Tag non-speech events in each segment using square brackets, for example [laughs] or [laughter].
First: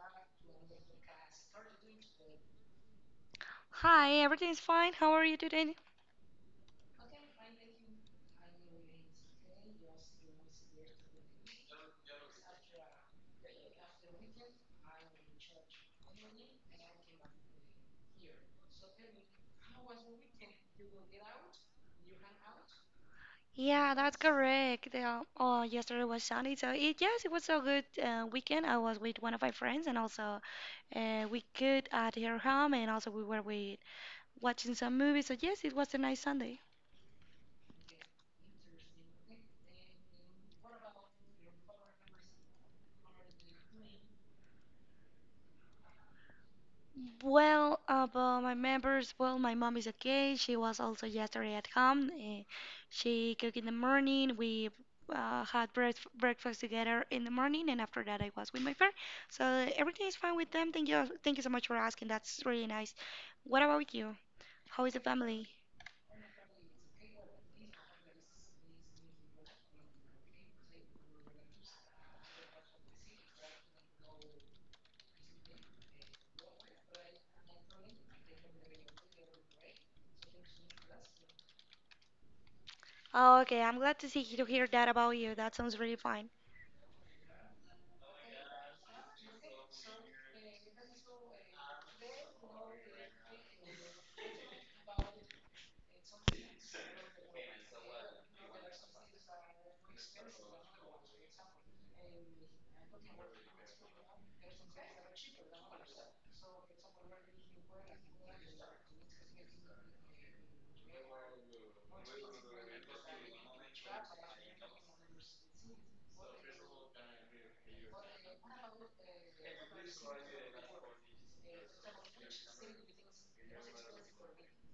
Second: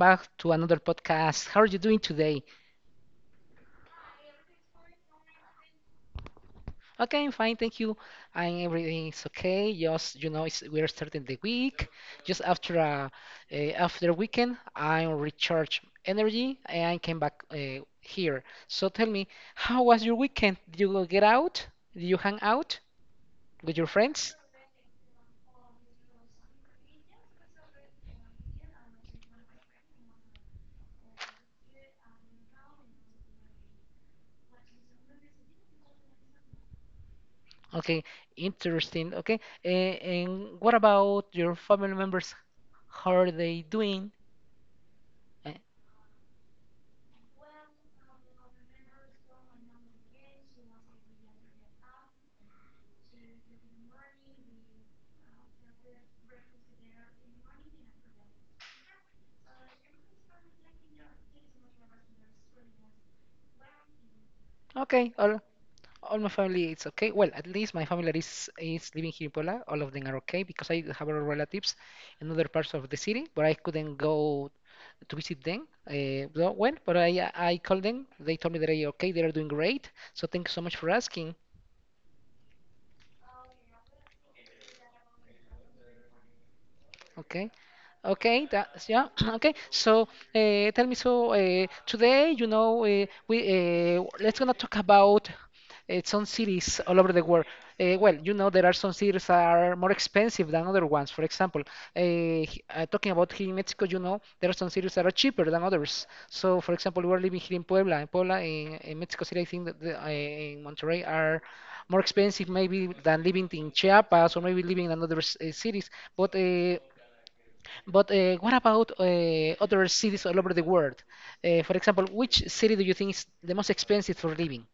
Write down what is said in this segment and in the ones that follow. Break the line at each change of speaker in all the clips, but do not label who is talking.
back to another podcast. How are you doing today?
Hi, everything's fine. How are you today?
Okay, I'm fine, thank you. And everything is okay. Just it's, we're starting the week. Just after a, after weekend, I recharge energy and I came back here. So tell me, how was your weekend? Did you go get out? Did you hang out with your
Yeah, that's
friends?
correct. Oh, yesterday was Sunday, so it yes, it was a good weekend. I was with one of my friends, and also we cooked at her home, and also we were with watching some movies. So yes, it was a nice Sunday.
Okay, interesting. Okay, and what about your family members? How are they doing? Uh,
Well, about my members, well, my mom is okay. She was also yesterday at home. She cooked in the morning. We had breakfast together in the morning, and after that, I was with my friend. So everything is fine with them. Thank you so much for asking. That's really nice. What about you? How is the
Okay.
family?
All my family is okay. Well, at least my family that is living here in Puebla. All of them are okay because I have other relatives in other parts of the city, but I couldn't go to visit them. But I called them. They told me that they are okay. They are doing great. So thank you so much for asking.
Oh, okay. I'm glad to hear that about you. That sounds really fine.
Okay. Okay, that's yeah. [clears throat] Okay, so tell me, so today, we let's gonna talk about some cities all over the world. Well, you know, there are some cities that are more expensive than other ones. For example, talking about here in Mexico, you know, there are some cities that are cheaper than others. So, for example, we're living here in Puebla. In Puebla, in Mexico City, I think that the, in Monterrey are more expensive maybe than living in Chiapas or maybe living in another cities. But uh, but what about other cities all over the world? For example, which city do you think is the most expensive for living?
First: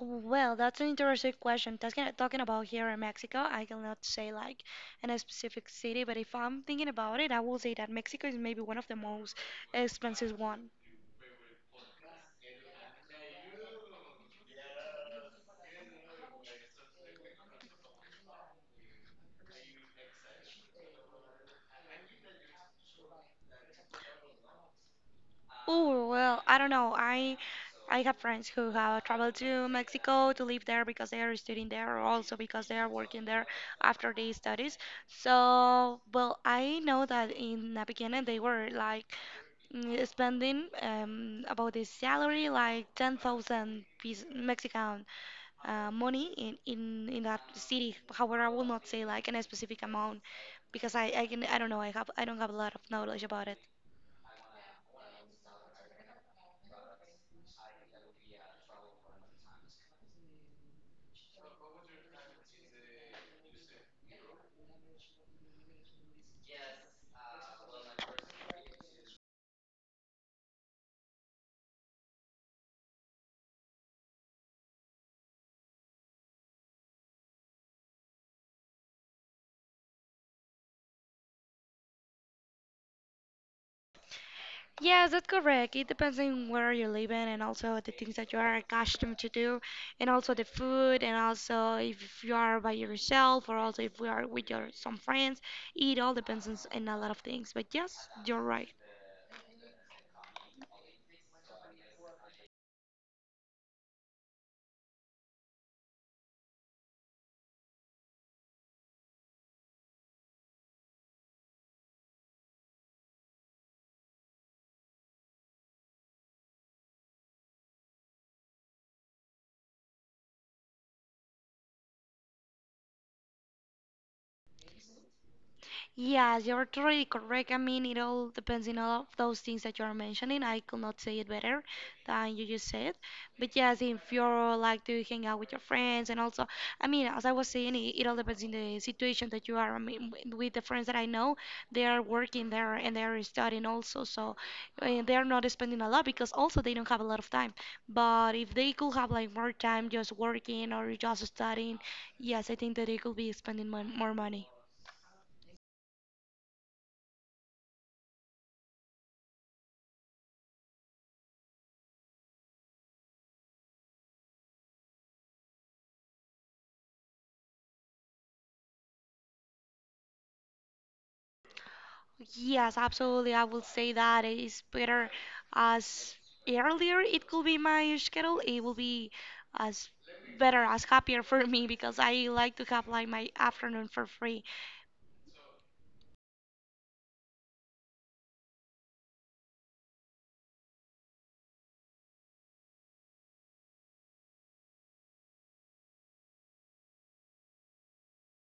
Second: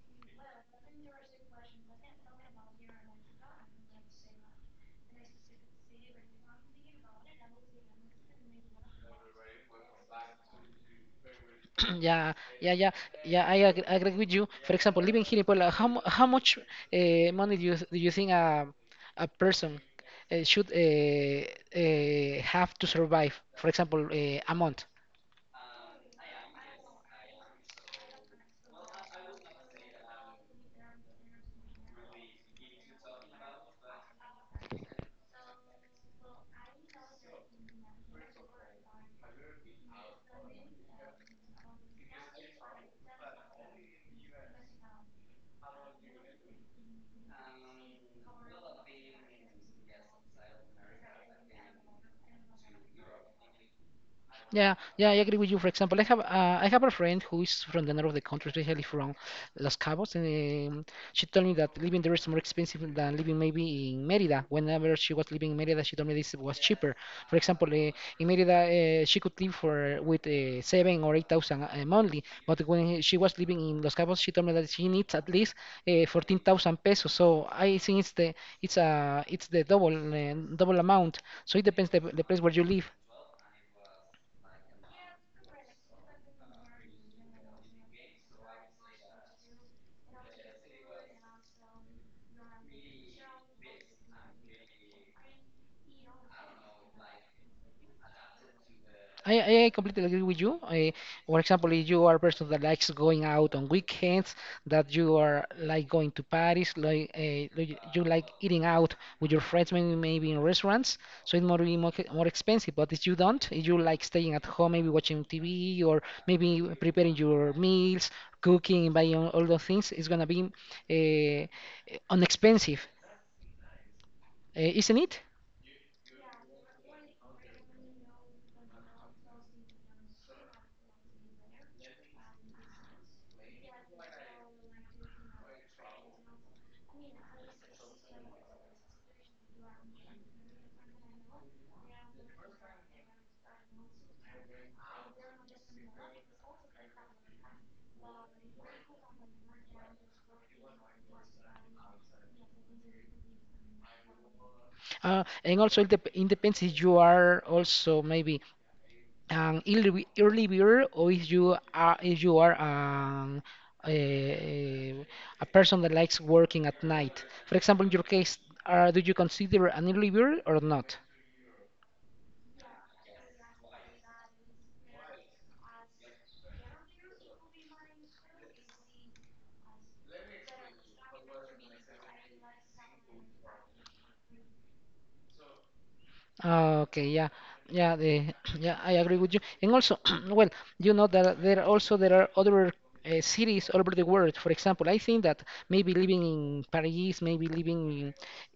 Oh, well, that's an interesting question. Talking about here in Mexico, I cannot say like in a specific city, but if I'm thinking about it, I will say that Mexico is maybe one of the most expensive one.
[clears throat] Yeah, yeah, yeah, yeah. I ag agree with you. For example, living here in Puebla, how much money do you think a person should have to survive? For example, a month.
Oh, well, I don't know. I have friends who have traveled to Mexico to live there because they are studying there, or also because they are working there after their studies. So, well, I know that in the beginning they were like spending about the salary like 10,000 Mexican money in that city. However, I will not say like in a specific amount because I can I don't know I have I don't have a lot of knowledge about it.
Yeah, yeah, I agree with you. For example, I have a friend who is from the north of the country, especially from Los Cabos, and she told me that living there is more expensive than living maybe in Mérida. Whenever she was living in Mérida, she told me this was cheaper. For example, in Mérida, she could live for with 7 or 8 thousand monthly, but when she was living in Los Cabos, she told me that she needs at least 14,000 pesos. So I think it's the double double amount. So it depends the place where you live.
Yes, that's correct. It depends on where you are living and also the things that you are accustomed to do and also the food and also if you are by yourself or also if we are with your some friends. It all depends on a lot of things. But yes, you're right.
I completely agree with you. I, for example, if you are a person that likes going out on weekends, that you are like going to parties, like you like eating out with your friends, maybe in restaurants, so it might be more expensive. But if you don't, if you like staying at home, maybe watching TV or maybe preparing your meals, cooking, buying all those things, it's gonna be unexpensive, isn't it?
Yes, you're totally correct. I mean, it all depends on all of those things that you're mentioning. I could not say it better than you just said. But yes, if you're like to hang out with your friends, and also, I mean, as I was saying, it all depends on the situation that you are. I mean, with the friends that I know, they are working there and they are studying also, so they are not spending a lot because also they don't have a lot of time. But if they could have like more time just working or just studying, yes, I think that they could be spending mon more money.
And also it depends if you are also maybe an early bird or if you are a, a person that likes working at night. For example, in your case, do you consider an early bird or not?
Yes, absolutely. I will say that it's better as earlier it could be my schedule. It will be as better, as happier for me because I like to have like my afternoon for free.
Ah, okay, yeah, yeah, the, [clears throat] yeah, I agree with you. And also, [clears throat] well, you know that there are other cities all over the world. For example, I think that maybe living in Paris, maybe living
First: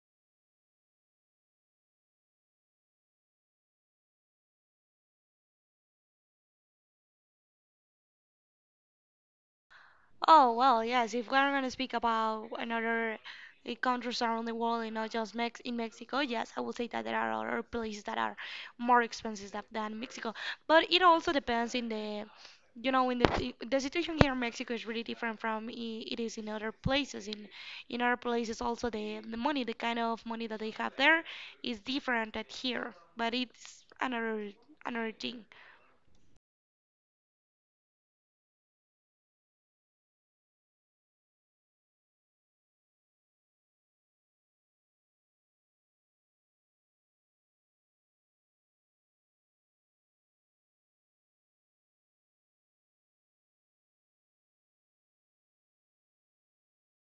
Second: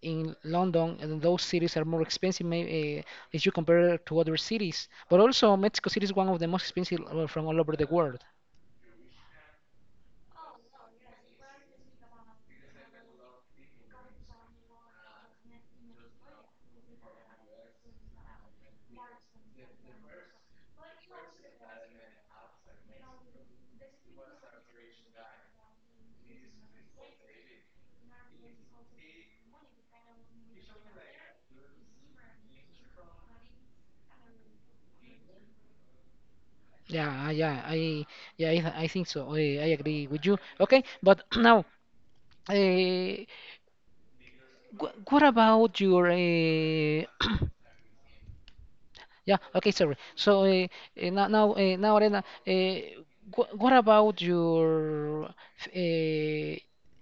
in London, and those cities are more expensive maybe if you compare to other cities. But also, Mexico City is one of the most expensive from all over the world.
Oh, well, yes, if we're going to speak about another countries around the world and not just Mex in Mexico, yes, I would say that there are other places that are more expensive than Mexico. But it also depends in the, you know, in the the situation here in Mexico is really different from it is in other places. In other places also the money, the kind of money that they have there is different at here, but it's another another thing.
Yeah, uh, yeah, I, I think so. I agree with you. Okay, but [clears throat] now, uh, wh what about your [clears throat] Yeah. Okay. Sorry. So now, Arena, what about uh,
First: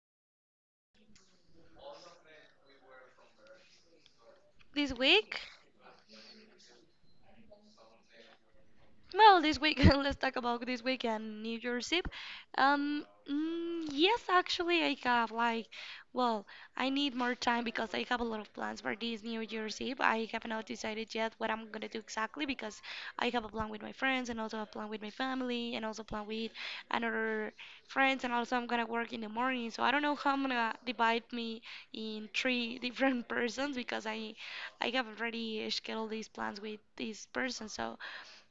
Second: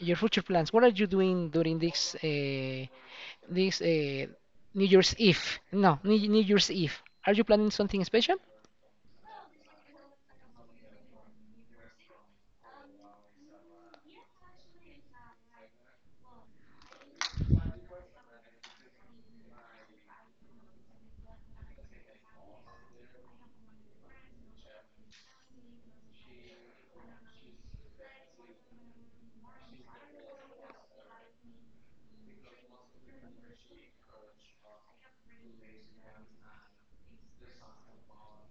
your future plans? What are you doing during this this uh, New
This
Year's
week?
Eve? No, New New Year's Eve. Are you planning something special?
Well, this weekend, [laughs] let's talk about this weekend, New Year's Eve. Yes, actually, I have like, well, I need more time because I have a lot of plans for this New Year's Eve. I have not decided yet what I'm gonna do exactly because I have a plan with my friends and also a plan with my family and also a plan with another friends and also I'm gonna work in the morning. So I don't know how I'm gonna divide me in three different [laughs] persons because I have already scheduled these plans with this person. So.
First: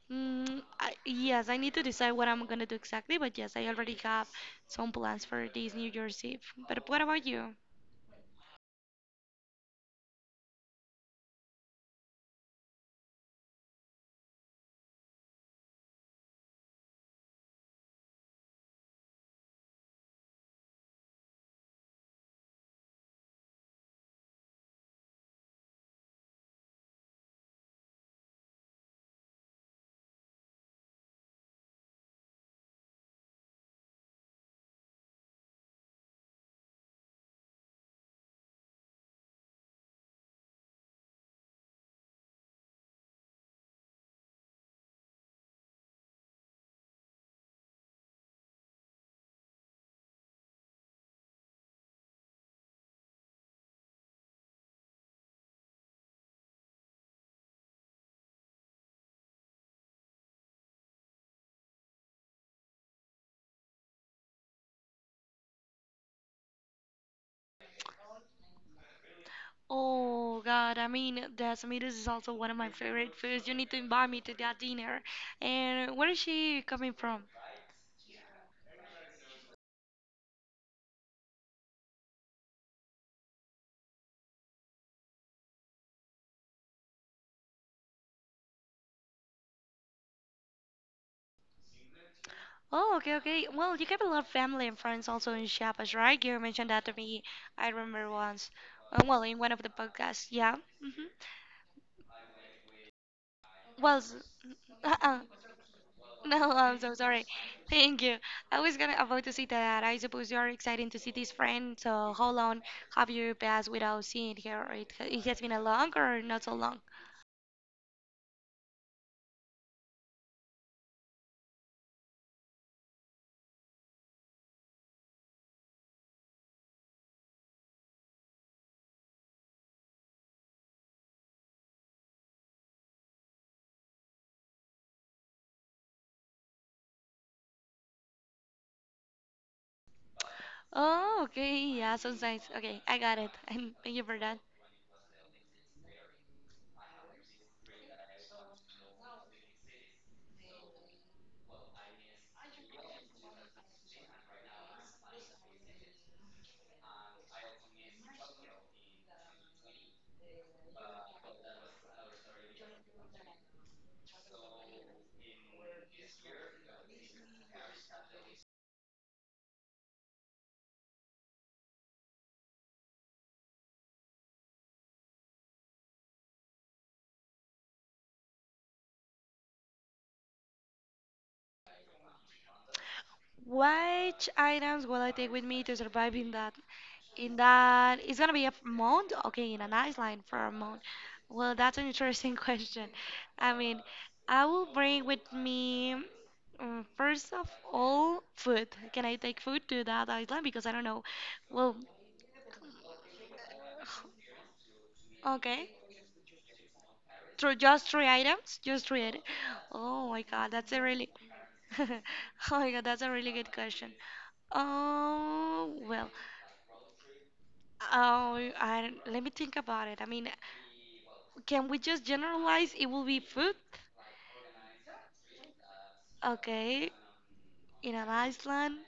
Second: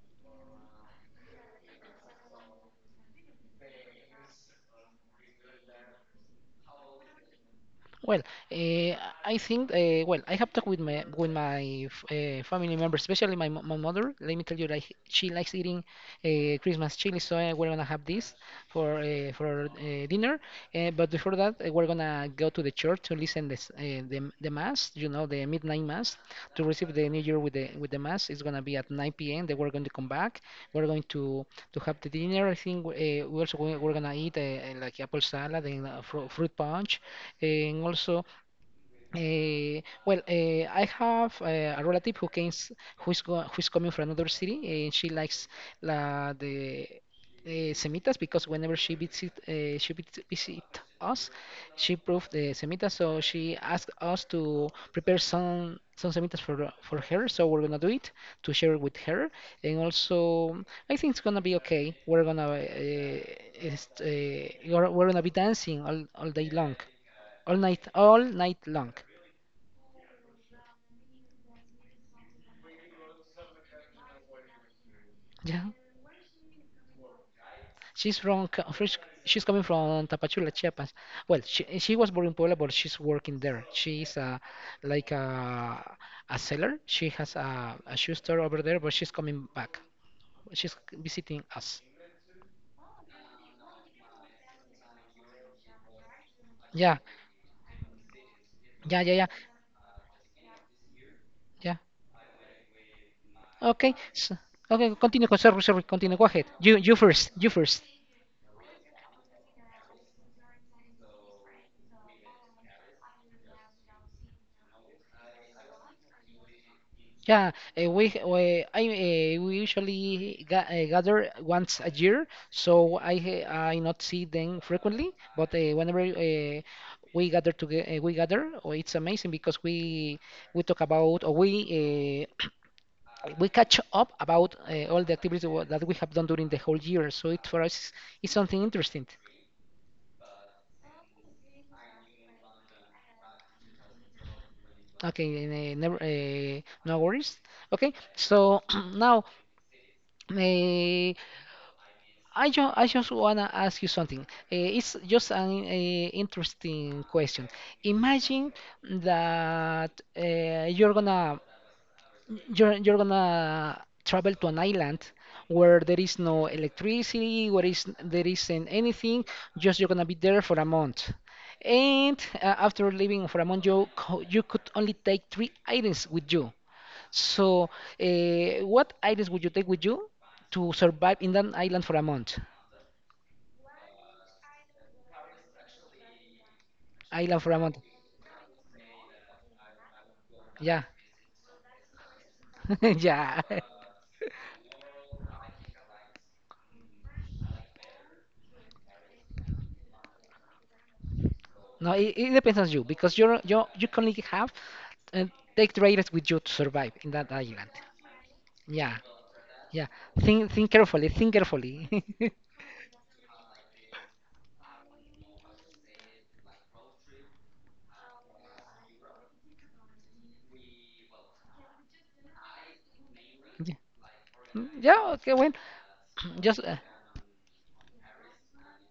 Yes, I need to decide what I'm gonna do exactly, but yes, I already have some plans for this New Year's Eve. But what about you?
Well, uh, I think well, I have talked with my family members, especially my mother. Let me tell you, like she likes eating Christmas chili, so we're gonna have this for dinner. But before that, we're gonna go to the church to listen this the mass, you know, the midnight mass to receive the New Year with the mass. It's gonna be at 9 p.m. Then we're going to come back. We're going to have the dinner. I think we're gonna eat like apple salad and fruit punch. And also, I have a relative who's coming from another city, and she likes la, the semitas because whenever she visit us, she proved the semitas. So she asked us to prepare some semitas for her. So we're gonna do it to share with her, and also I think it's gonna be okay. We're gonna we're gonna be dancing all day long all night long. [laughs]
Oh God, I mean, Decimeters is also one of my favorite foods. You need to invite me to that dinner.
Yeah,
And where is she coming from?
she's from Co- fresh- she's coming from Tapachula, Chiapas. Well, she was born in Puebla, but she's working there. She's like a seller. She has a shoe store over there, but she's coming back. She's visiting us.
Oh, okay, okay. Well, you have a lot of family and friends also in Chiapas, right? You mentioned that to
Yeah,
me. I remember once.
yeah, yeah,
Well,
yeah,
in one of the podcasts, yeah. Hmm.
yeah. Okay,
Well, s-
so, okay.
uh-uh.
Sorry, sorry. Continue. Go ahead.
No, I'm so
You first.
sorry.
You first.
Thank you. I was gonna about to say that I suppose you are excited to see this friend. So how long have you passed without seeing her? Or it has been a long or not so long?
Yeah, we usually ga gather once a year, so I not see them frequently, but whenever we gather, oh, it's amazing because we talk about or we [clears throat] we catch up about all the activities that we have done during the whole year. So it for us is something interesting.
Oh, okay. Yeah, sounds nice. Okay, I got it. [laughs] And thank you for that.
Okay, never no worries. Okay, so [clears throat] now. Uh, I just wanna ask you something. Eh, it's just an eh, interesting question. Imagine that eh, you're gonna travel to an island where there is no electricity, where is there isn't anything. Just you're gonna be there for a month, and after living for a month, you could only take three items with you. So, eh, what items would you take with you to survive in that island for a month?
Which items will I take with me to survive in that?
I
In
love Ramon.
that, it's gonna be a month? Okay, in an island for a
Yeah,
month. Well, that's an interesting [laughs] question.
[laughs] yeah.
I mean, I will bring with me, first of all, food. Can I take food to that island? Because I don't know. Well,
No, it depends on you because you can only have uh,
[sighs] okay.
take traders with you to survive in that
Through
island.
just three items? Just
Yeah,
three items.
yeah.
Oh my god,
Think
that's a
carefully.
really
Think carefully.
[laughs] Oh
[laughs]
my God, that's a really good question. Oh, well, oh, I, don't- let me think about it. I mean, can we just generalize it will be food?
Yeah. Yeah, okay, well, [clears throat] just
Okay, in an Iceland.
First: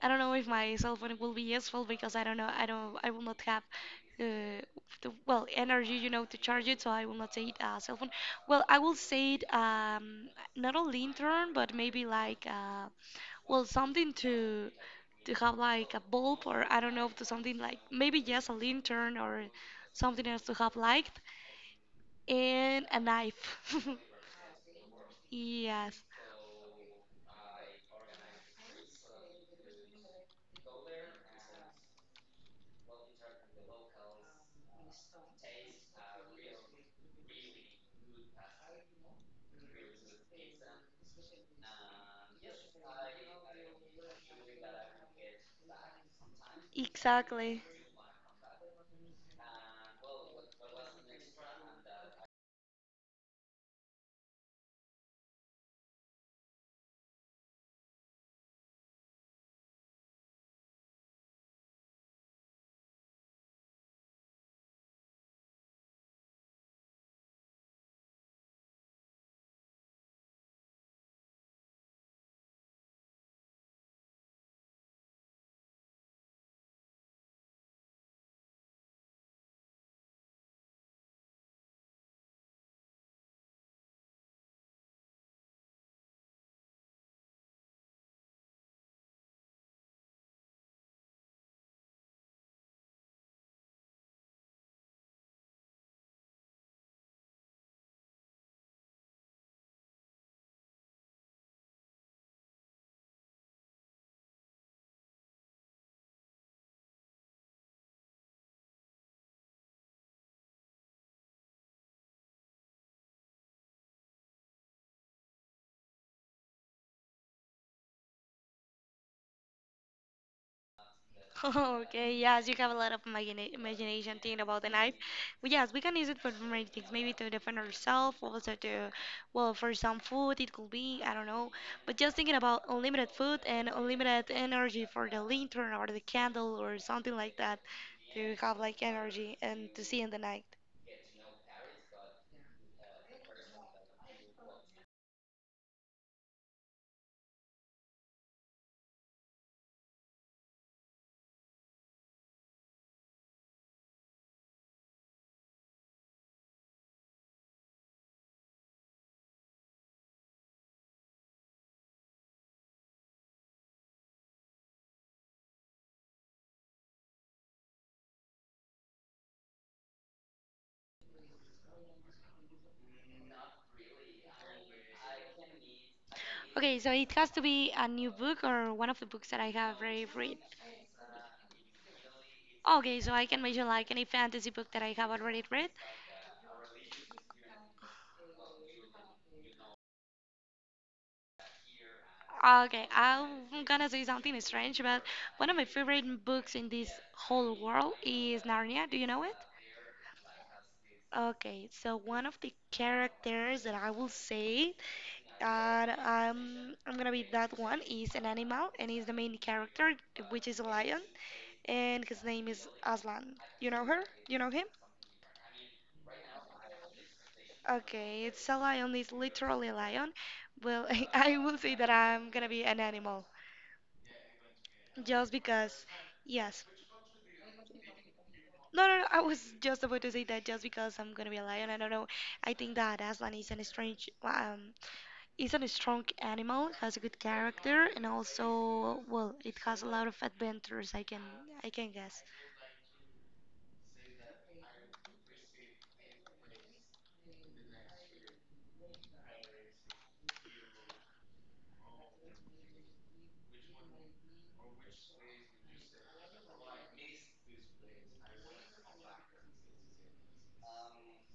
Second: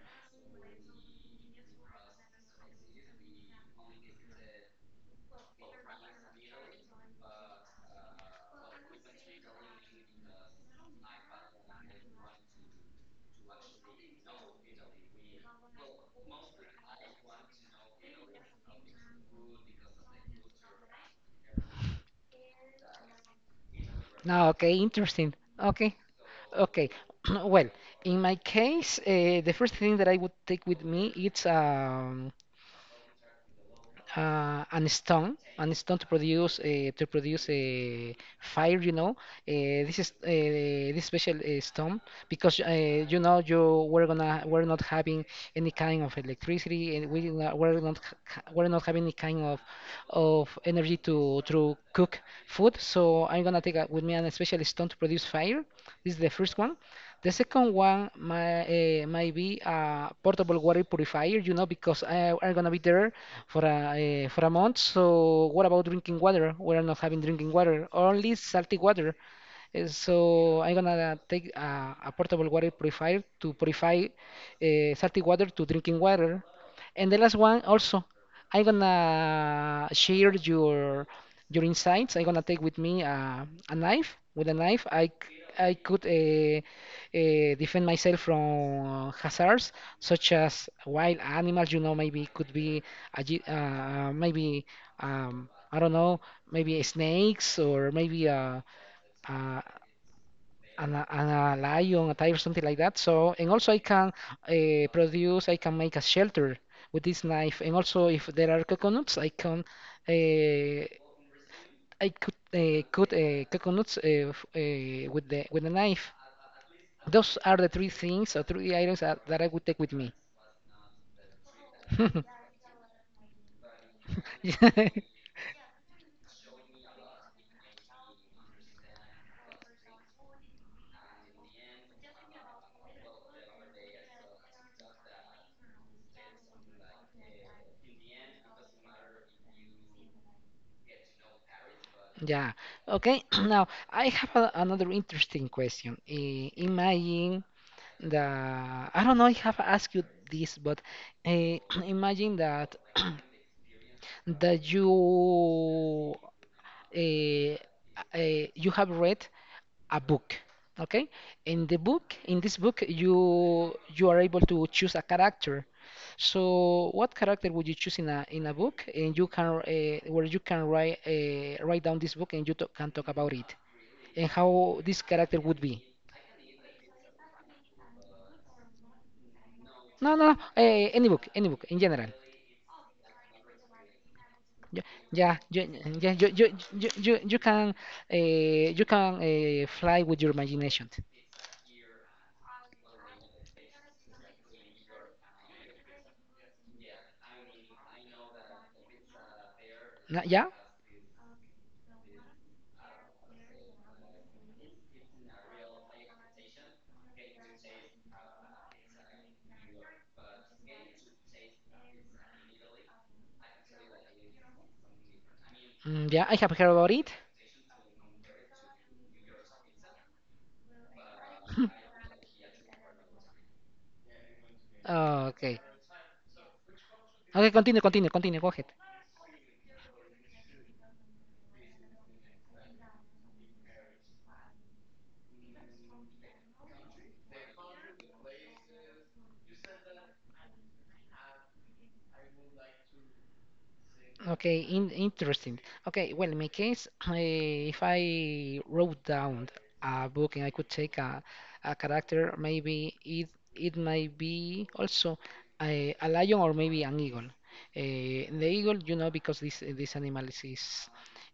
I don't know if my cell phone will be useful because I don't know. I don't. I will not have uh, the well energy, you know, to charge it. So I will not say it cell phone. Well, I will say it not a lantern, but maybe like well something to have like a bulb or I don't know to something like maybe yes a lantern or something else to have light and a knife. [laughs]
no, okay, interesting. Okay,
Yes,
okay. [clears throat] Well, in my case, the first thing that I would take with me it's an stone to produce a fire. You know, uh, this is uh, this special stone because you know you we're gonna we're not having any kind of electricity, and we not,
exactly.
we're not ha- we're not having any kind of energy to cook food. So I'm gonna take a, with me an special stone to produce fire. This is the first one. The second one might be a portable water purifier, you know, because I'm gonna be there for a month. So what about drinking water? We're not having drinking water, only salty water. So I'm gonna take a portable water purifier to purify salty water to drinking water. And the last one also, I'm gonna share your insights. I'm gonna take with me a knife. With a knife, I could defend myself from hazards such as wild animals. You know, maybe could be a, gi- maybe I don't know, maybe snakes or maybe a, a lion, a tiger, something like that. So, and also I can I can make a shelter with this knife. And also, if there are coconuts, I can. Uh, I could cut coconuts with the knife. Those are the three things or three items that, that I would take with me.
[laughs] Okay,
[laughs]
yes, you have a lot of imagination thinking about the
Yeah.
knife. Well, yes, we can use it for many things, maybe to defend ourselves, also to, well, for some food, it could be, I don't know. But just thinking about unlimited food and unlimited energy for the lantern or the candle or something like that to have like energy and to see in the night.
Yeah. Okay. [clears throat] Now, I have a, another interesting question. Imagine that I don't know if I have asked you this, but uh, [clears throat] imagine that [clears throat] that you uh, you have read a book, okay, in the book, in this book you are able to choose a character. So what character would you choose in a book, and you can where you can write write down this book and you can talk about it and how this character would be?
Okay, so it has to be a new book or one of the books that I have already
No no
read.
Any book, any book in general.
Okay, so I can mention like any fantasy book that
yeah
I have
yeah
already
you,
read.
yeah you, you, you can you can fly with your imagination.
Okay, I'm gonna say something strange, but one of my favorite books in this whole world is Narnia. Do you know it?
No, yeah.
Okay, so one of the characters that I will say, and I'm gonna be that one is an animal, and he's the main character, which is a lion, and his name is Aslan. You know her? You know him?
Mm, yeah, I have heard about it.
Okay, it's a lion. It's literally a lion. Well, [laughs] I will say that I'm gonna be an animal. Just
Okay.
because yes.
Okay, continue, continue, continue, go ahead.
No, no, no. I was just about to say that just because I'm gonna be a lion, I don't know. I think that Aslan is an strange, is a strong animal, has a good character, and also, well, it has a lot of adventures. I can guess.
Okay, interesting. Okay, well, in my case, I, if I wrote down a book and I could take a character, maybe it might be also a lion or maybe an eagle. The eagle, you know, because this animal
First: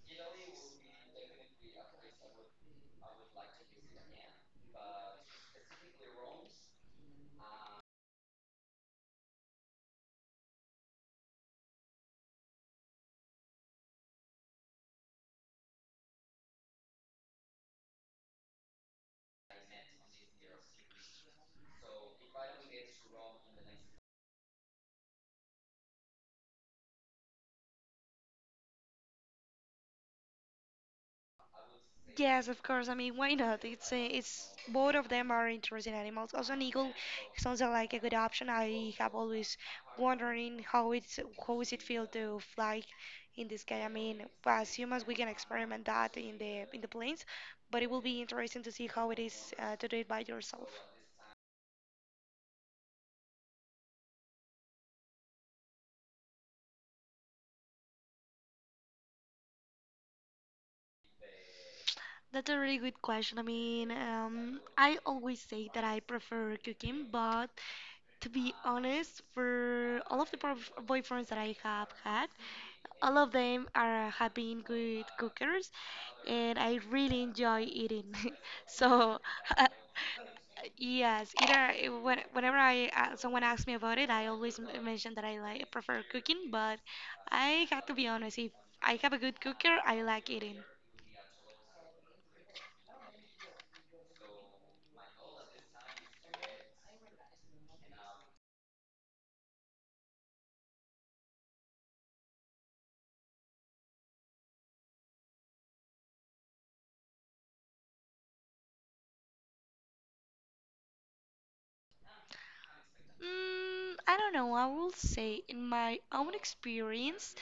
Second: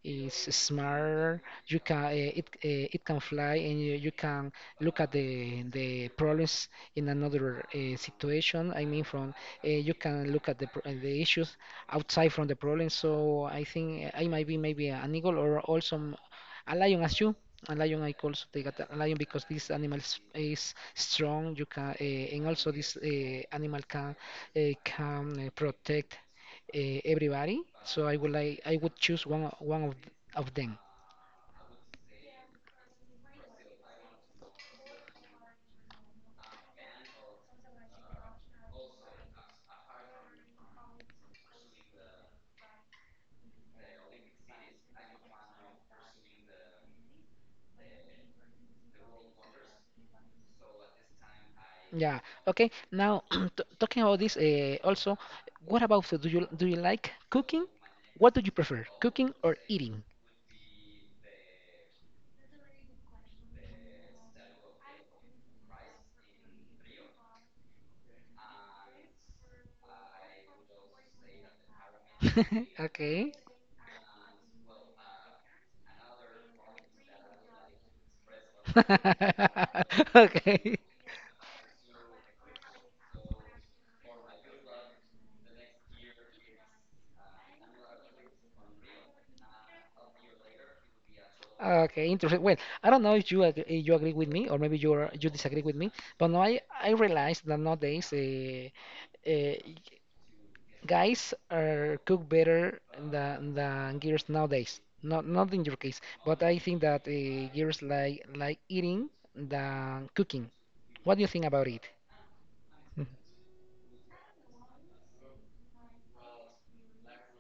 is smart. You can it can fly, and you can look at the problems in another situation. I mean, from you can look at the issues outside from the problem. So I think I might be maybe an eagle or also a lion as you. A lion I call the gat- a lion because this animal is strong. You can and also this animal can protect everybody. So I would choose one of them.
Yes, of course. I mean, why not? It's both of them are interesting animals. Also, an eagle sounds like a good option. I have always wondering how it's how is it feel to fly in the sky. I mean, as humans, we can experiment that in the planes, but it will be interesting to see how it is to do it by yourself.
Yeah. Okay. Now [clears throat] t talking about this also, what about food? Do you like cooking? What do you prefer, cooking or eating?
That's a really good question. I mean, I always say that I prefer cooking, but to be honest, for all of the boyfriends that I have had,
[laughs]
all of
Okay.
them are have been good cookers, and I really enjoy eating. [laughs] So,
[laughs] Okay.
[laughs] yes, either whenever I someone asks me about it, I always mention that I like prefer cooking. But I have to be honest, if I have a good cooker, I like eating.
Okay, interesting. Well, I don't know if you agree with me, or maybe you disagree with me, but no, I realize that nowadays uh, guys are cook better than girls nowadays. Not in your case, but I think that girls like eating than cooking. What do you think about it?
Mm, I don't know. I will say, in my own experience,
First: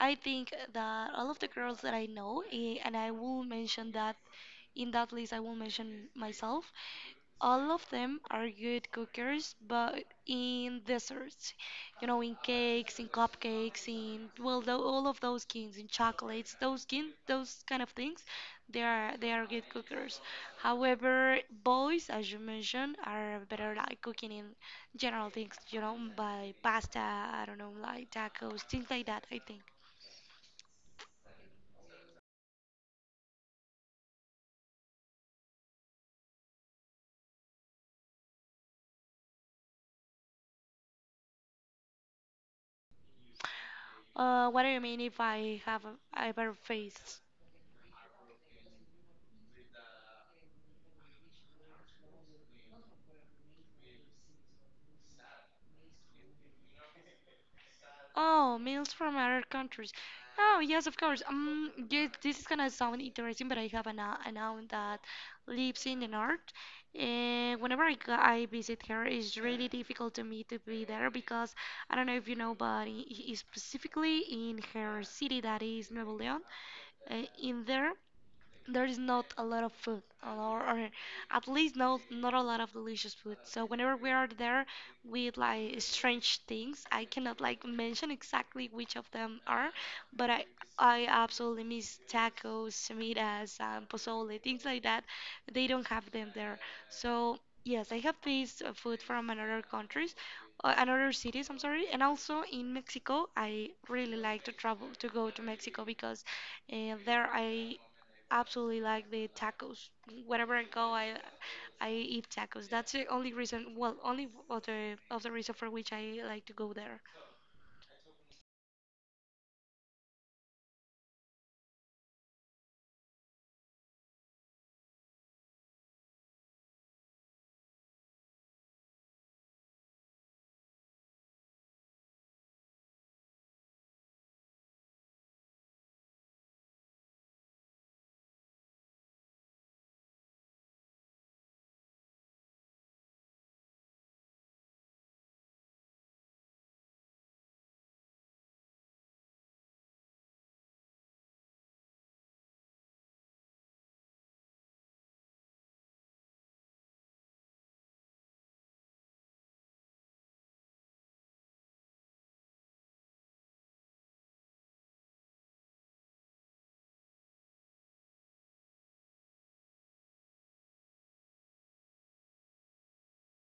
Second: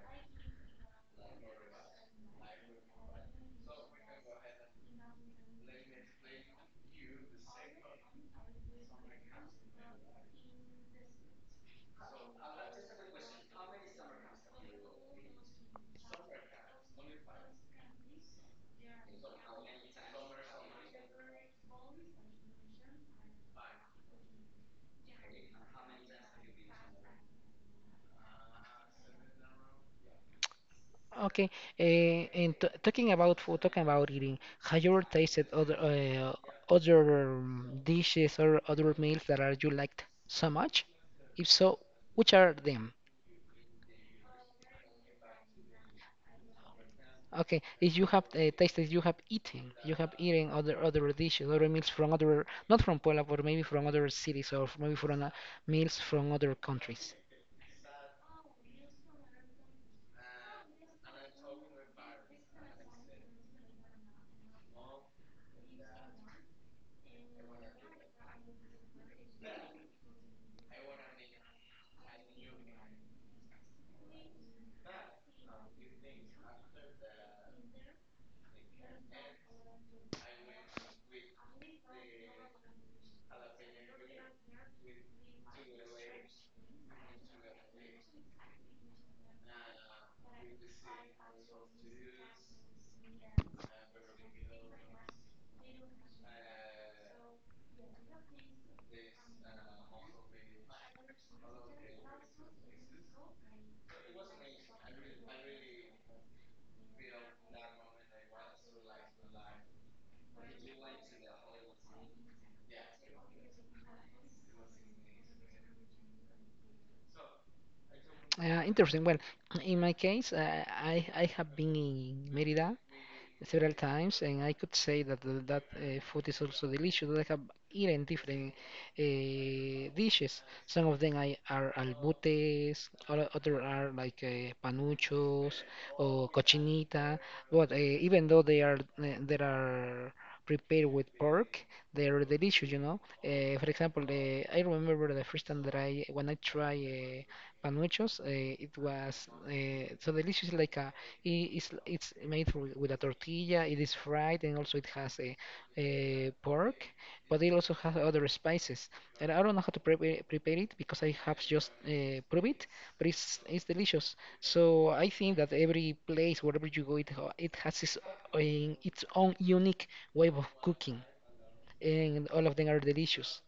I think that all of the girls that I know, and I will mention that in that list, I will mention myself. All of them are good cookers, but in desserts, you know, in cakes, in cupcakes, in well, all of those kinds, in chocolates, those kind of things, they are good cookers. However, boys, as you mentioned, are better like cooking in general things, you know, by pasta, I don't know, like tacos, things like that, I think.
Okay, and t talking about food, talking about eating, have you ever tasted other other dishes or other meals that are you liked so much? If so, which are them?
What do you mean if I have ever faced?
Okay, if you have tasted, you have eaten other dishes, other meals from other, not from Puebla, but maybe from other cities or maybe from meals from other countries.
Oh, meals from other countries. Oh, yes, of course. Yes, this is gonna sound interesting, but I have an aunt that lives in the north, and whenever I visit her, it's really difficult to me to be there because I don't know if you know, but specifically in her city that is Nuevo León, in there there is not a lot of food or at least not a lot of delicious food. So whenever we are there we eat like strange things. I cannot like mention exactly which of them are, but I absolutely miss tacos, semitas, pozole, things like that. They don't have them there. So yes, I have this food from another countries, another cities, I'm sorry. And also in Mexico I really like to travel, to go to Mexico, because and there I absolutely like the tacos. Whenever I go, I eat tacos. That's the only reason, well, only other of the reason for which I like to go there.
Interesting. Well, in my case, I have been in Mérida several times, and I could say that that food is also delicious. I have eaten different dishes. Some of them are albutes, other are like panuchos or cochinita. But even though they are prepared with pork, they are delicious, you know. For example, I remember the first time that I when I tried panuchos, it was so delicious, like a it's made with a tortilla. It is fried, and also it has a pork, but it also has other spices. And I don't know how to prepare it because I have just proved it, but it's delicious. So I think that every place, wherever you go, it has its own unique way of cooking, and all of them are delicious.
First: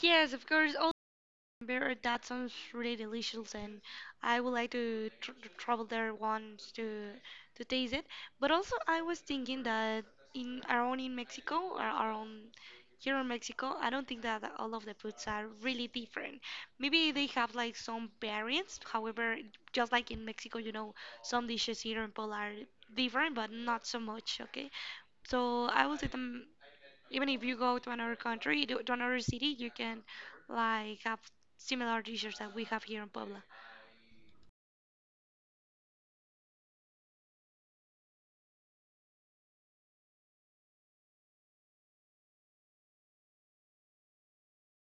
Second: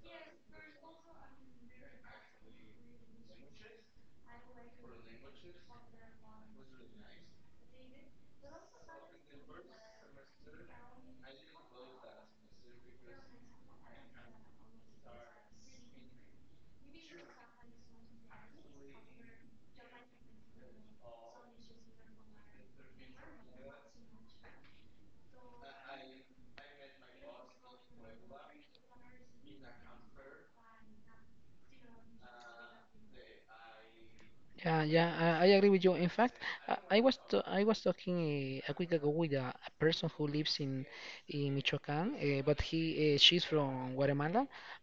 Yes, of course. Vancouver. That sounds really delicious, and I would like to tr travel there once to taste it. But also, I was thinking that in around in Mexico or around here in Mexico, I don't think that all of the foods are really different. Maybe they have like some variants. However, just like in Mexico, you know, some dishes here in Poland are different, but not so much. Okay, so I will say them. Even if you go to another country, to another city, you can like have similar dishes that we have here in Puebla.
Yeah, yeah, I agree with you. In fact, I was talking a week ago with a person who lives in Michoacán, but he she's from Guatemala.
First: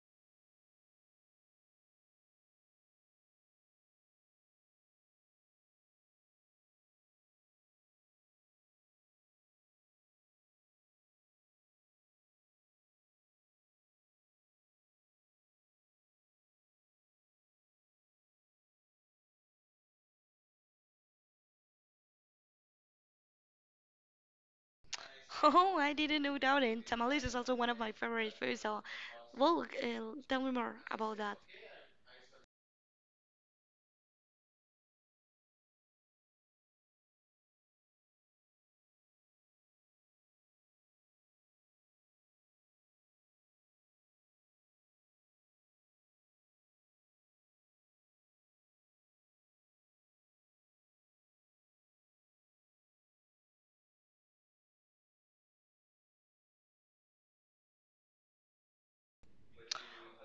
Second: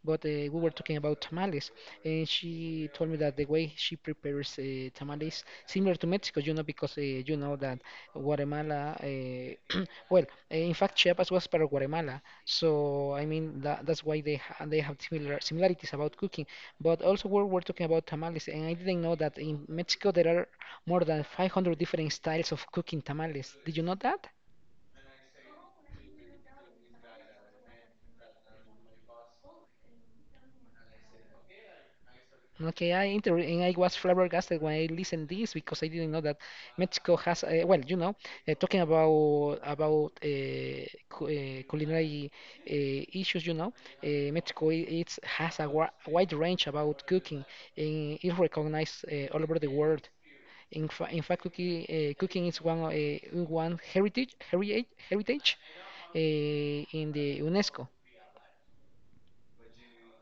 But we were talking about tamales, and she told me that the way she prepares tamales similar to Mexico, you know, because you know that Guatemala, [clears throat] well, in fact, Chiapas was part of Guatemala, so I mean that that's why they ha they have similar similarities about cooking. But also we were talking about tamales, and I didn't know that in Mexico there are more than 500 different styles of cooking tamales. Did you know that?
[laughs] Oh, I didn't know that. And tamales is also one of my favorite foods. So, well, tell me more about that.
Okay, I inter and I was flabbergasted when I listened this because I didn't know that Mexico has well, you know, talking about cu culinary issues, you know, uh, Mexico i- it's has a wide range about cooking, and it's recognized all over the world. In fact, cooking is one heritage in the UNESCO.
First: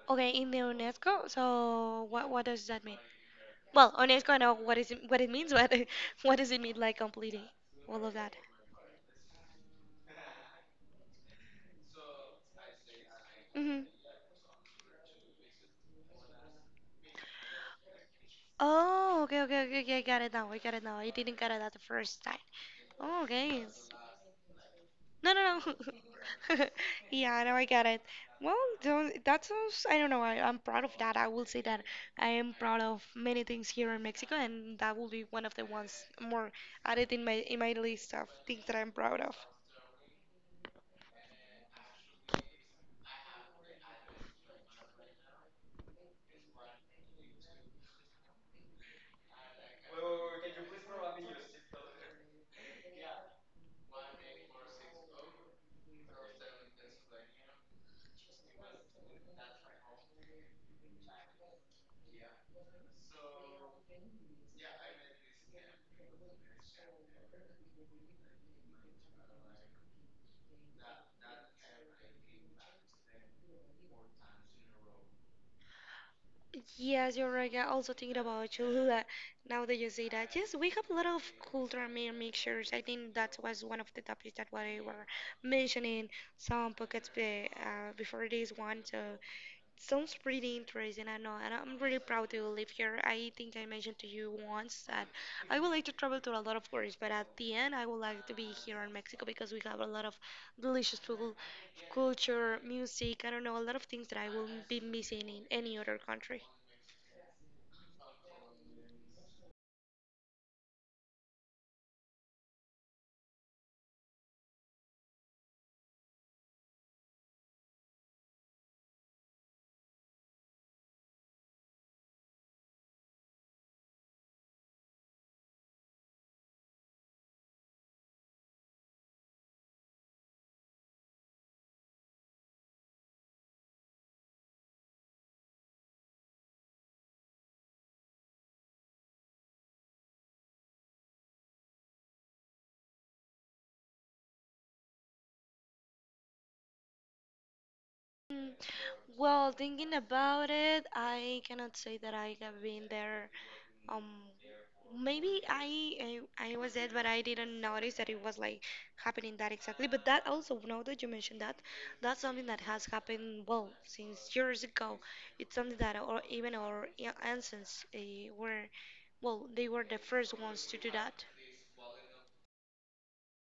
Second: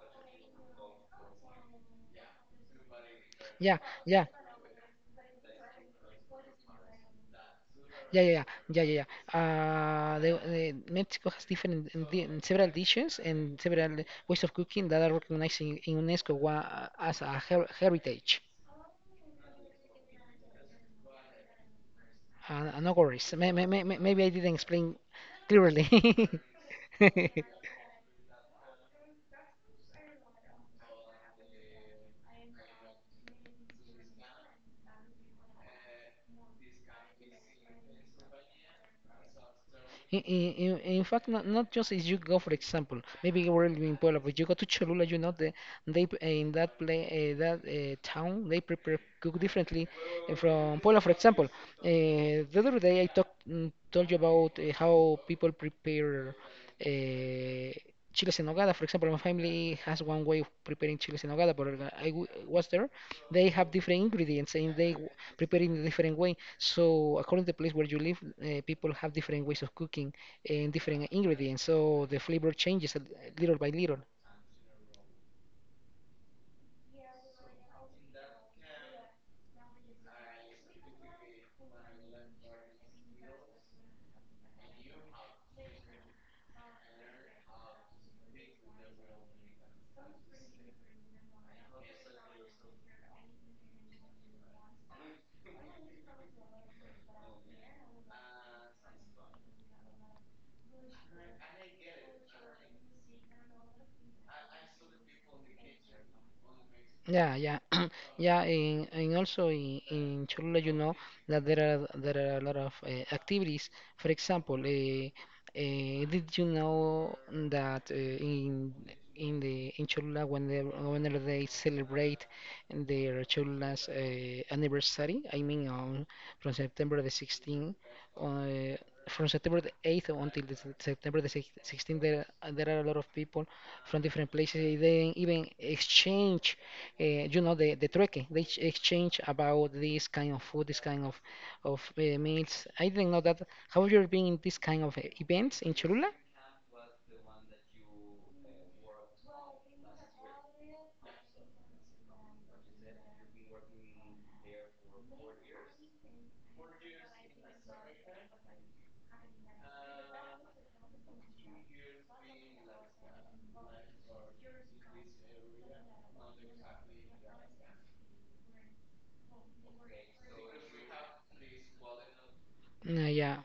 Okay, in the UNESCO. So, what does that mean?
Yeah,
Well,
yeah,
UNESCO, I know what is it, what it means, but [laughs] what does it mean, like completely all of
yeah, yeah,
that?
yeah, yeah, yeah. yeah. The, The Mexico has different in several dishes and
Hmm.
several ways of cooking that are recognized in UNESCO wa as a heritage.
Oh, okay, okay, okay, okay. I got it now. I got it now. I didn't get it at the first time.
No
Oh,
worries.
okay.
Maybe I didn't explain
No, no,
clearly.
no. [laughs] Yeah, no, I
[laughs]
get it. Well, don't, that sounds, I don't know, I'm proud of that. I will say that I am proud of many things here in Mexico, and that will be one of the ones more added in my list of things that I'm proud of.
In fact, not just if you go, for example, maybe we're in Puebla, but you go to Cholula, you know, in that play, that town, they prepare cook differently, from Poland, for example. The other day I talked told you about how people prepare uh, chiles en nogada. For example, my family has one way of preparing chiles en nogada, but was there. They have different ingredients, and prepare in a different way. So according to the place where you live, people have different ways of cooking and different ingredients. So the flavor changes little by little.
Yes, you're right. I also thinking about Cholula. Now that you say that, yes, we have a lot of cultural mixtures. I think that was one of the topics that we were mentioning some pockets before this one. So sounds pretty interesting. I know, and I'm really proud to live here. I think I mentioned to you once that I would like to travel to a lot of countries, but at the end, I would like to be here in Mexico because we have a lot of delicious food, culture, music. I don't know, a lot of things that I will be missing in any other country.
Yeah, yeah, [clears throat] yeah. And [clears throat] also in Cholula, you know that there are a lot of activities. For example, did you know that in the in Cholula, whenever they celebrate their Cholula's anniversary, I mean on from September the 16th, uh, from September the 8th until September the 16th, there are a lot of people from different places. They even exchange, you know, the trueque. Exchange about this kind of food, this kind of meals. I didn't know that. Have you ever been in this kind of events in Cholula?
Mm, well, thinking about it, I cannot say that I have been there. Um, maybe I was there, but I didn't notice that it was like happening that exactly. But that also, now that you mentioned that, that's something that has happened well since years ago. It's something that or even our ancients were, well, they were the first ones to do that.
Yeah,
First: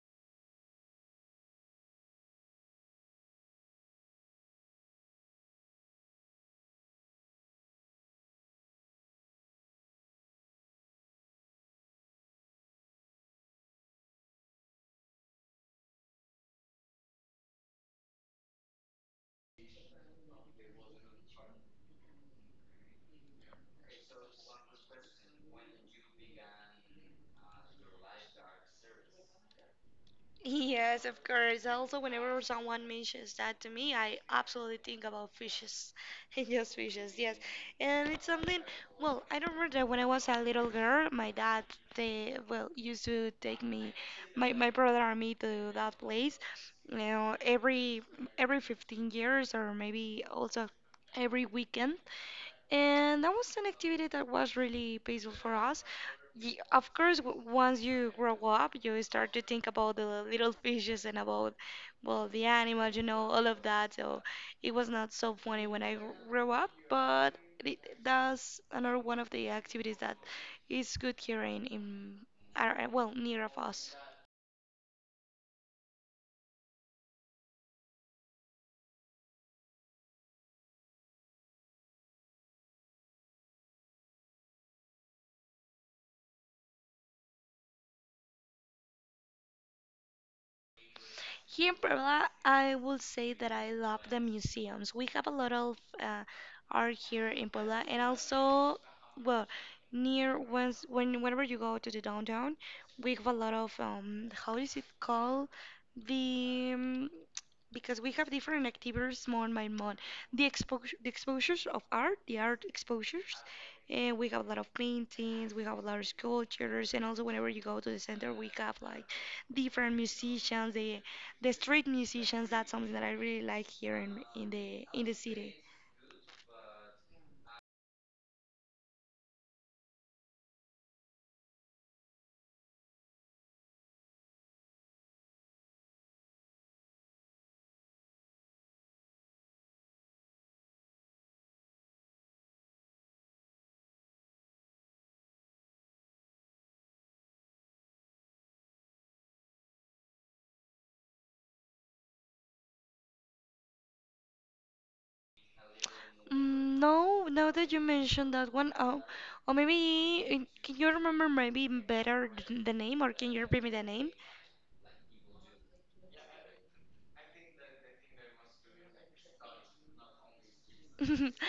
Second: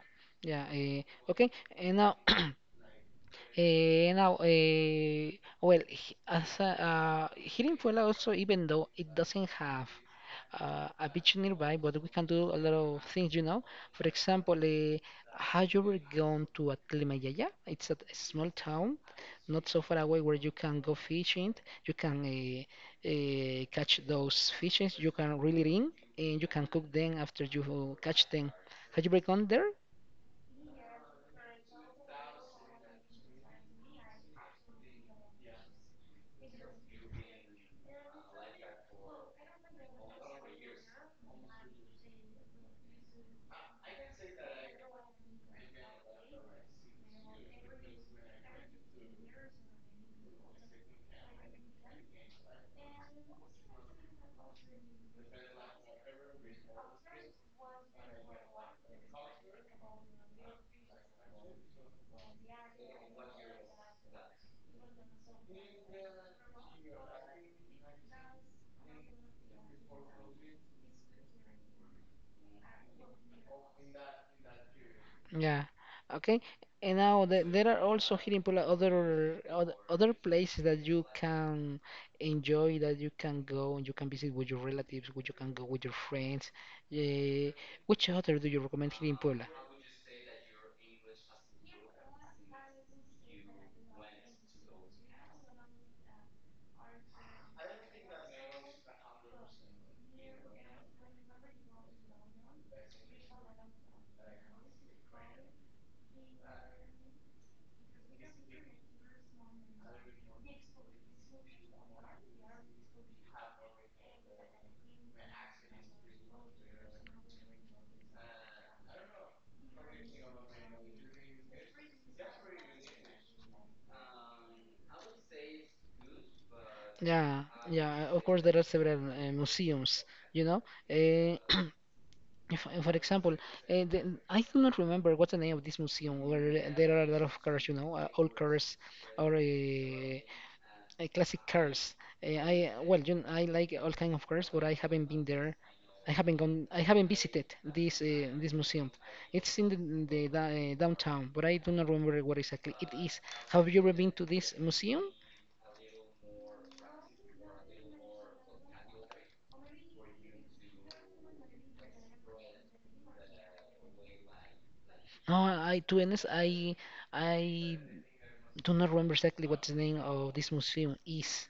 yeah. Okay, and now Eh, now, eh, well, as here in Puebla also, even though it doesn't have a beach nearby, but we can do a lot of things, you know. For example, have you ever gone to Atlimayaya? It's a small town, not so far away, where you can go fishing. You can catch those fishes. You can reel it in, and you can cook them after you catch them. Have you ever gone there?
Yes, of course. Also, whenever someone mentions that to me, I absolutely think about fishes [laughs] and just fishes, yes. And it's something, well, I don't remember that when I was a little girl, my dad, they, well, used to take me, my brother and me to that place, you know, every 15 years or maybe also every weekend. And that was an activity that was really peaceful for us. Of course, once you grow up, you start to think about the little fishes and about, well, the animals, you know, all of that. So it was not so funny when I grew up, but it, that's another one of the activities that is good here in our, well, near of us.
Yeah. Okay. And now there are also here in Puebla other, other places that you can enjoy, that you can go and you can visit with your relatives, which you can go with your friends. Eh, which other do you recommend here in Puebla?
Here in Puebla, I will say that I love the museums. We have a lot of art here in Puebla, and also, well, near once when whenever you go to the downtown, we have a lot of how is it called? The because we have different activities month by month. The exposure, the exposures of art, the art exposures, and we have a lot of paintings, we have a lot of sculptures, and also whenever you go to the center, we have like different musicians. They the street musicians, that's something that I really like here in the in the city.
Yeah, yeah. Of course, there are several museums, you know. Uh, [clears throat] if, for example, I do not remember what's the name of this museum where there are a lot of cars, you know, old cars or classic cars. I well, you know, I like all kind of cars, but I haven't been there. I haven't gone. I haven't visited this museum. It's in downtown, but I do not remember what exactly it is. Have you ever been to this museum?
Mm, no, now that you mentioned that one, oh, or maybe can you remember maybe better the name, or can you repeat me the name?
No, I to be honest, I do not remember exactly what the name of this museum
[laughs]
is.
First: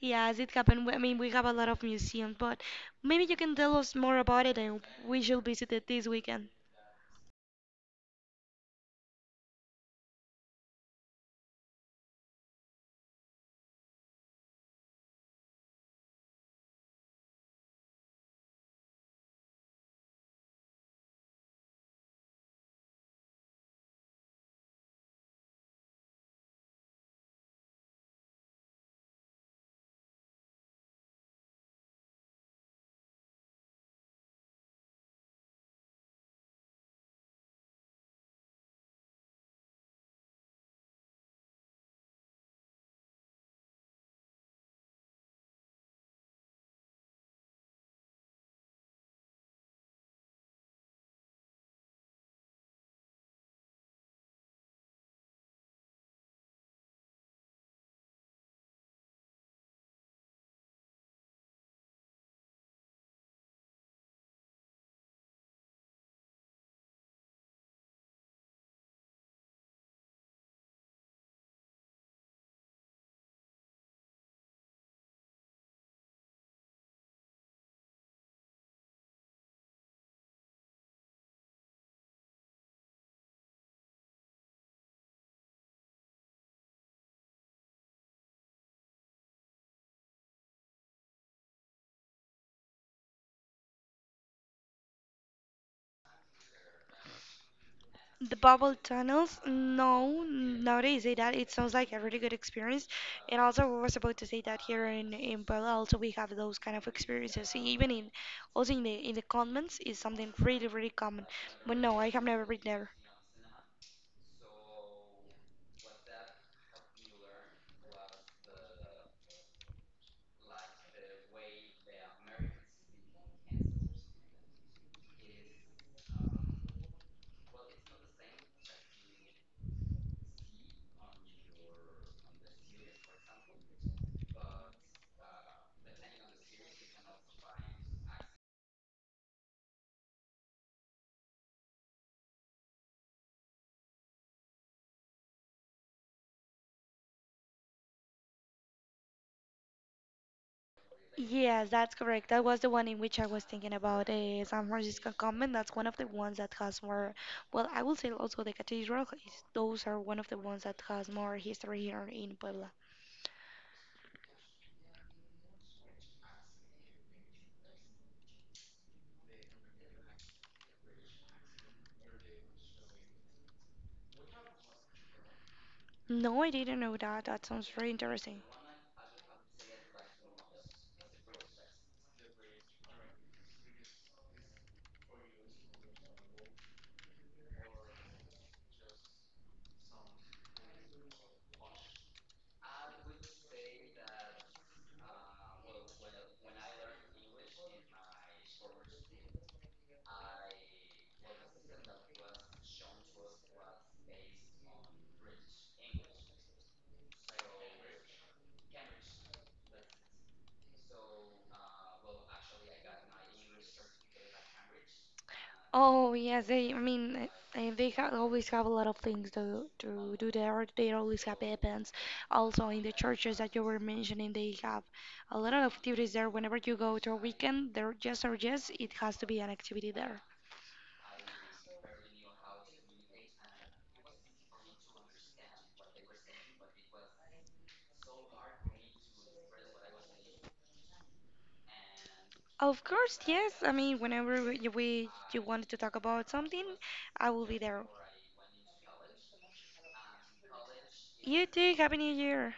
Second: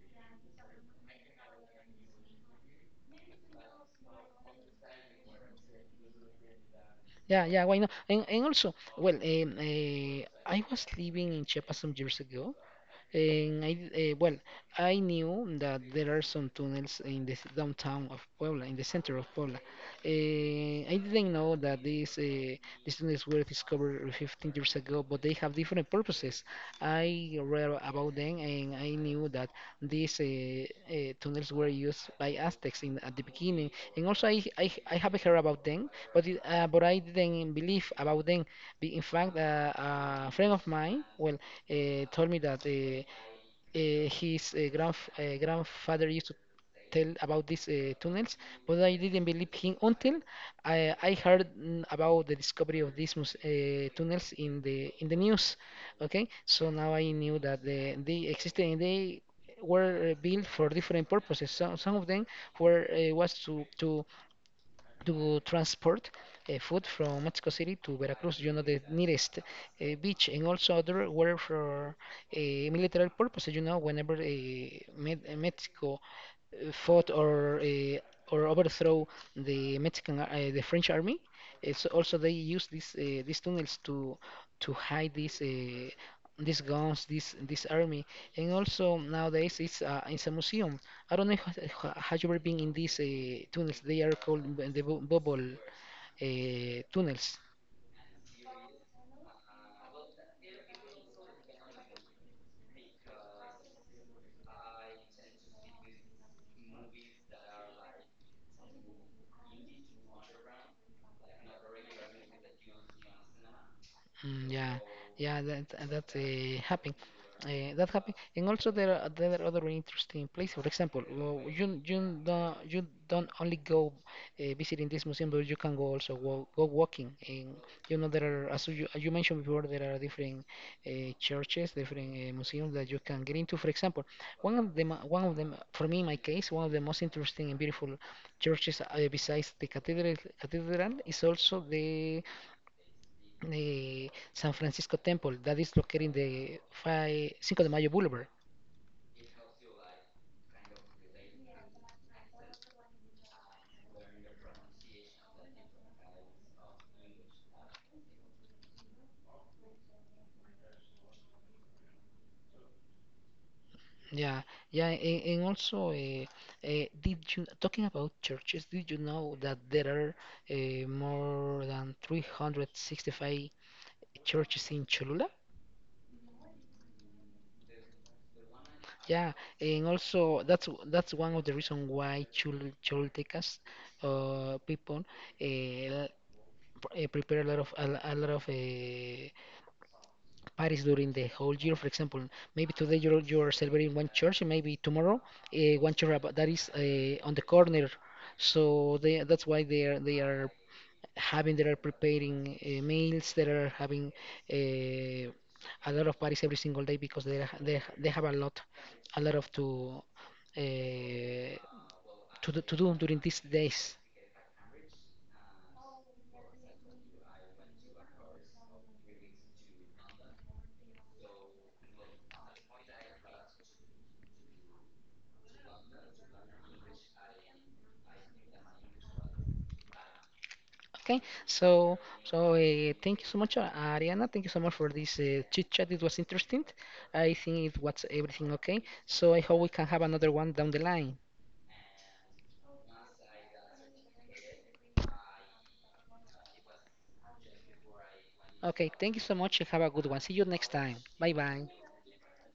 Yes, it happened. I mean, we have a lot of museums, but maybe you can tell us more about it, and we should visit it this weekend.
Yeah, yeah, why not? And also, well, I was living in Chiapas some years ago, and I, well, I knew that there are some tunnels in downtown of Puebla, in the center of Puebla. I didn't know that these tunnels were discovered 15 years ago, but they have different purposes. I read about them, and I knew that these tunnels were used by Aztecs in at the beginning, and also I have heard about them, but but I didn't believe about them. In fact, a friend of mine, well told me that his grandf grandfather used to tell about these tunnels, but I didn't believe him until I heard about the discovery of tunnels in the news. Okay, so now I knew that they existed and they were built for different purposes. Some of them were was to to transport food from Mexico City to Veracruz, you know, the nearest beach, and also other were for military purposes. You know, whenever Mexico fought or overthrow the French army. So also they use these tunnels to hide these guns, this army, and also nowadays it's a museum. I don't know if, have you ever been in these tunnels. They are called bubble tunnels.
The bubble tunnels? No, now that you say that, it sounds like a really good experience. And also, I was about to say that here in Puebla, also we have those kind of experiences. Even in also in the convents is something really really common. But no, I have never been there.
Mm, yeah. Yeah, that that's happening. That happened, and also there are other interesting places. For example, you don't only go visiting this museum, but you can go also go walking. And you know there are as you mentioned before, there are different uh, churches, different museums that you can get into. For example, one of them for me in my case, one of the most interesting and beautiful churches besides the cathedral is also the San Francisco Temple that is located in the Cinco de Mayo Boulevard.
Yes, that's correct. That was the one in which I was thinking about San Francisco Convent. That's one of the ones that has more. Well, I will say also the cathedral. Those are one of the ones that has more history here in Puebla.
Yeah, yeah, and also, did you talking about churches? Did you know that there are more than 365 churches in Cholula?
No, I didn't know that. That sounds very interesting.
Yeah, and also that's one of the reason why Choltecas people uh, prepare a lot of a lot of parties during the whole year. For example, maybe today you're celebrating one church, and maybe tomorrow one church that is on the corner. So that's why they are having they are preparing meals. They are having uh, a lot of parties every single day because they have a lot of to uh, to do during these days.
Oh yes, they. I mean, and they ha always have a lot of things to do there. They always have events. Also, in the churches that you were mentioning, they have a lot of activities there. Whenever you go to a weekend, there yes or yes, it has to be an activity there.
Okay, so so thank you so much, Ariana. Thank you so much for this chit chat. It was interesting. I think it was everything okay. So I hope we can have another one down the line.
Of course, yes. I mean, whenever we you wanted to talk about something, I will be there.
Okay, thank you so much and have a good one. See you next time. Bye
You
bye.
too. Happy New Year.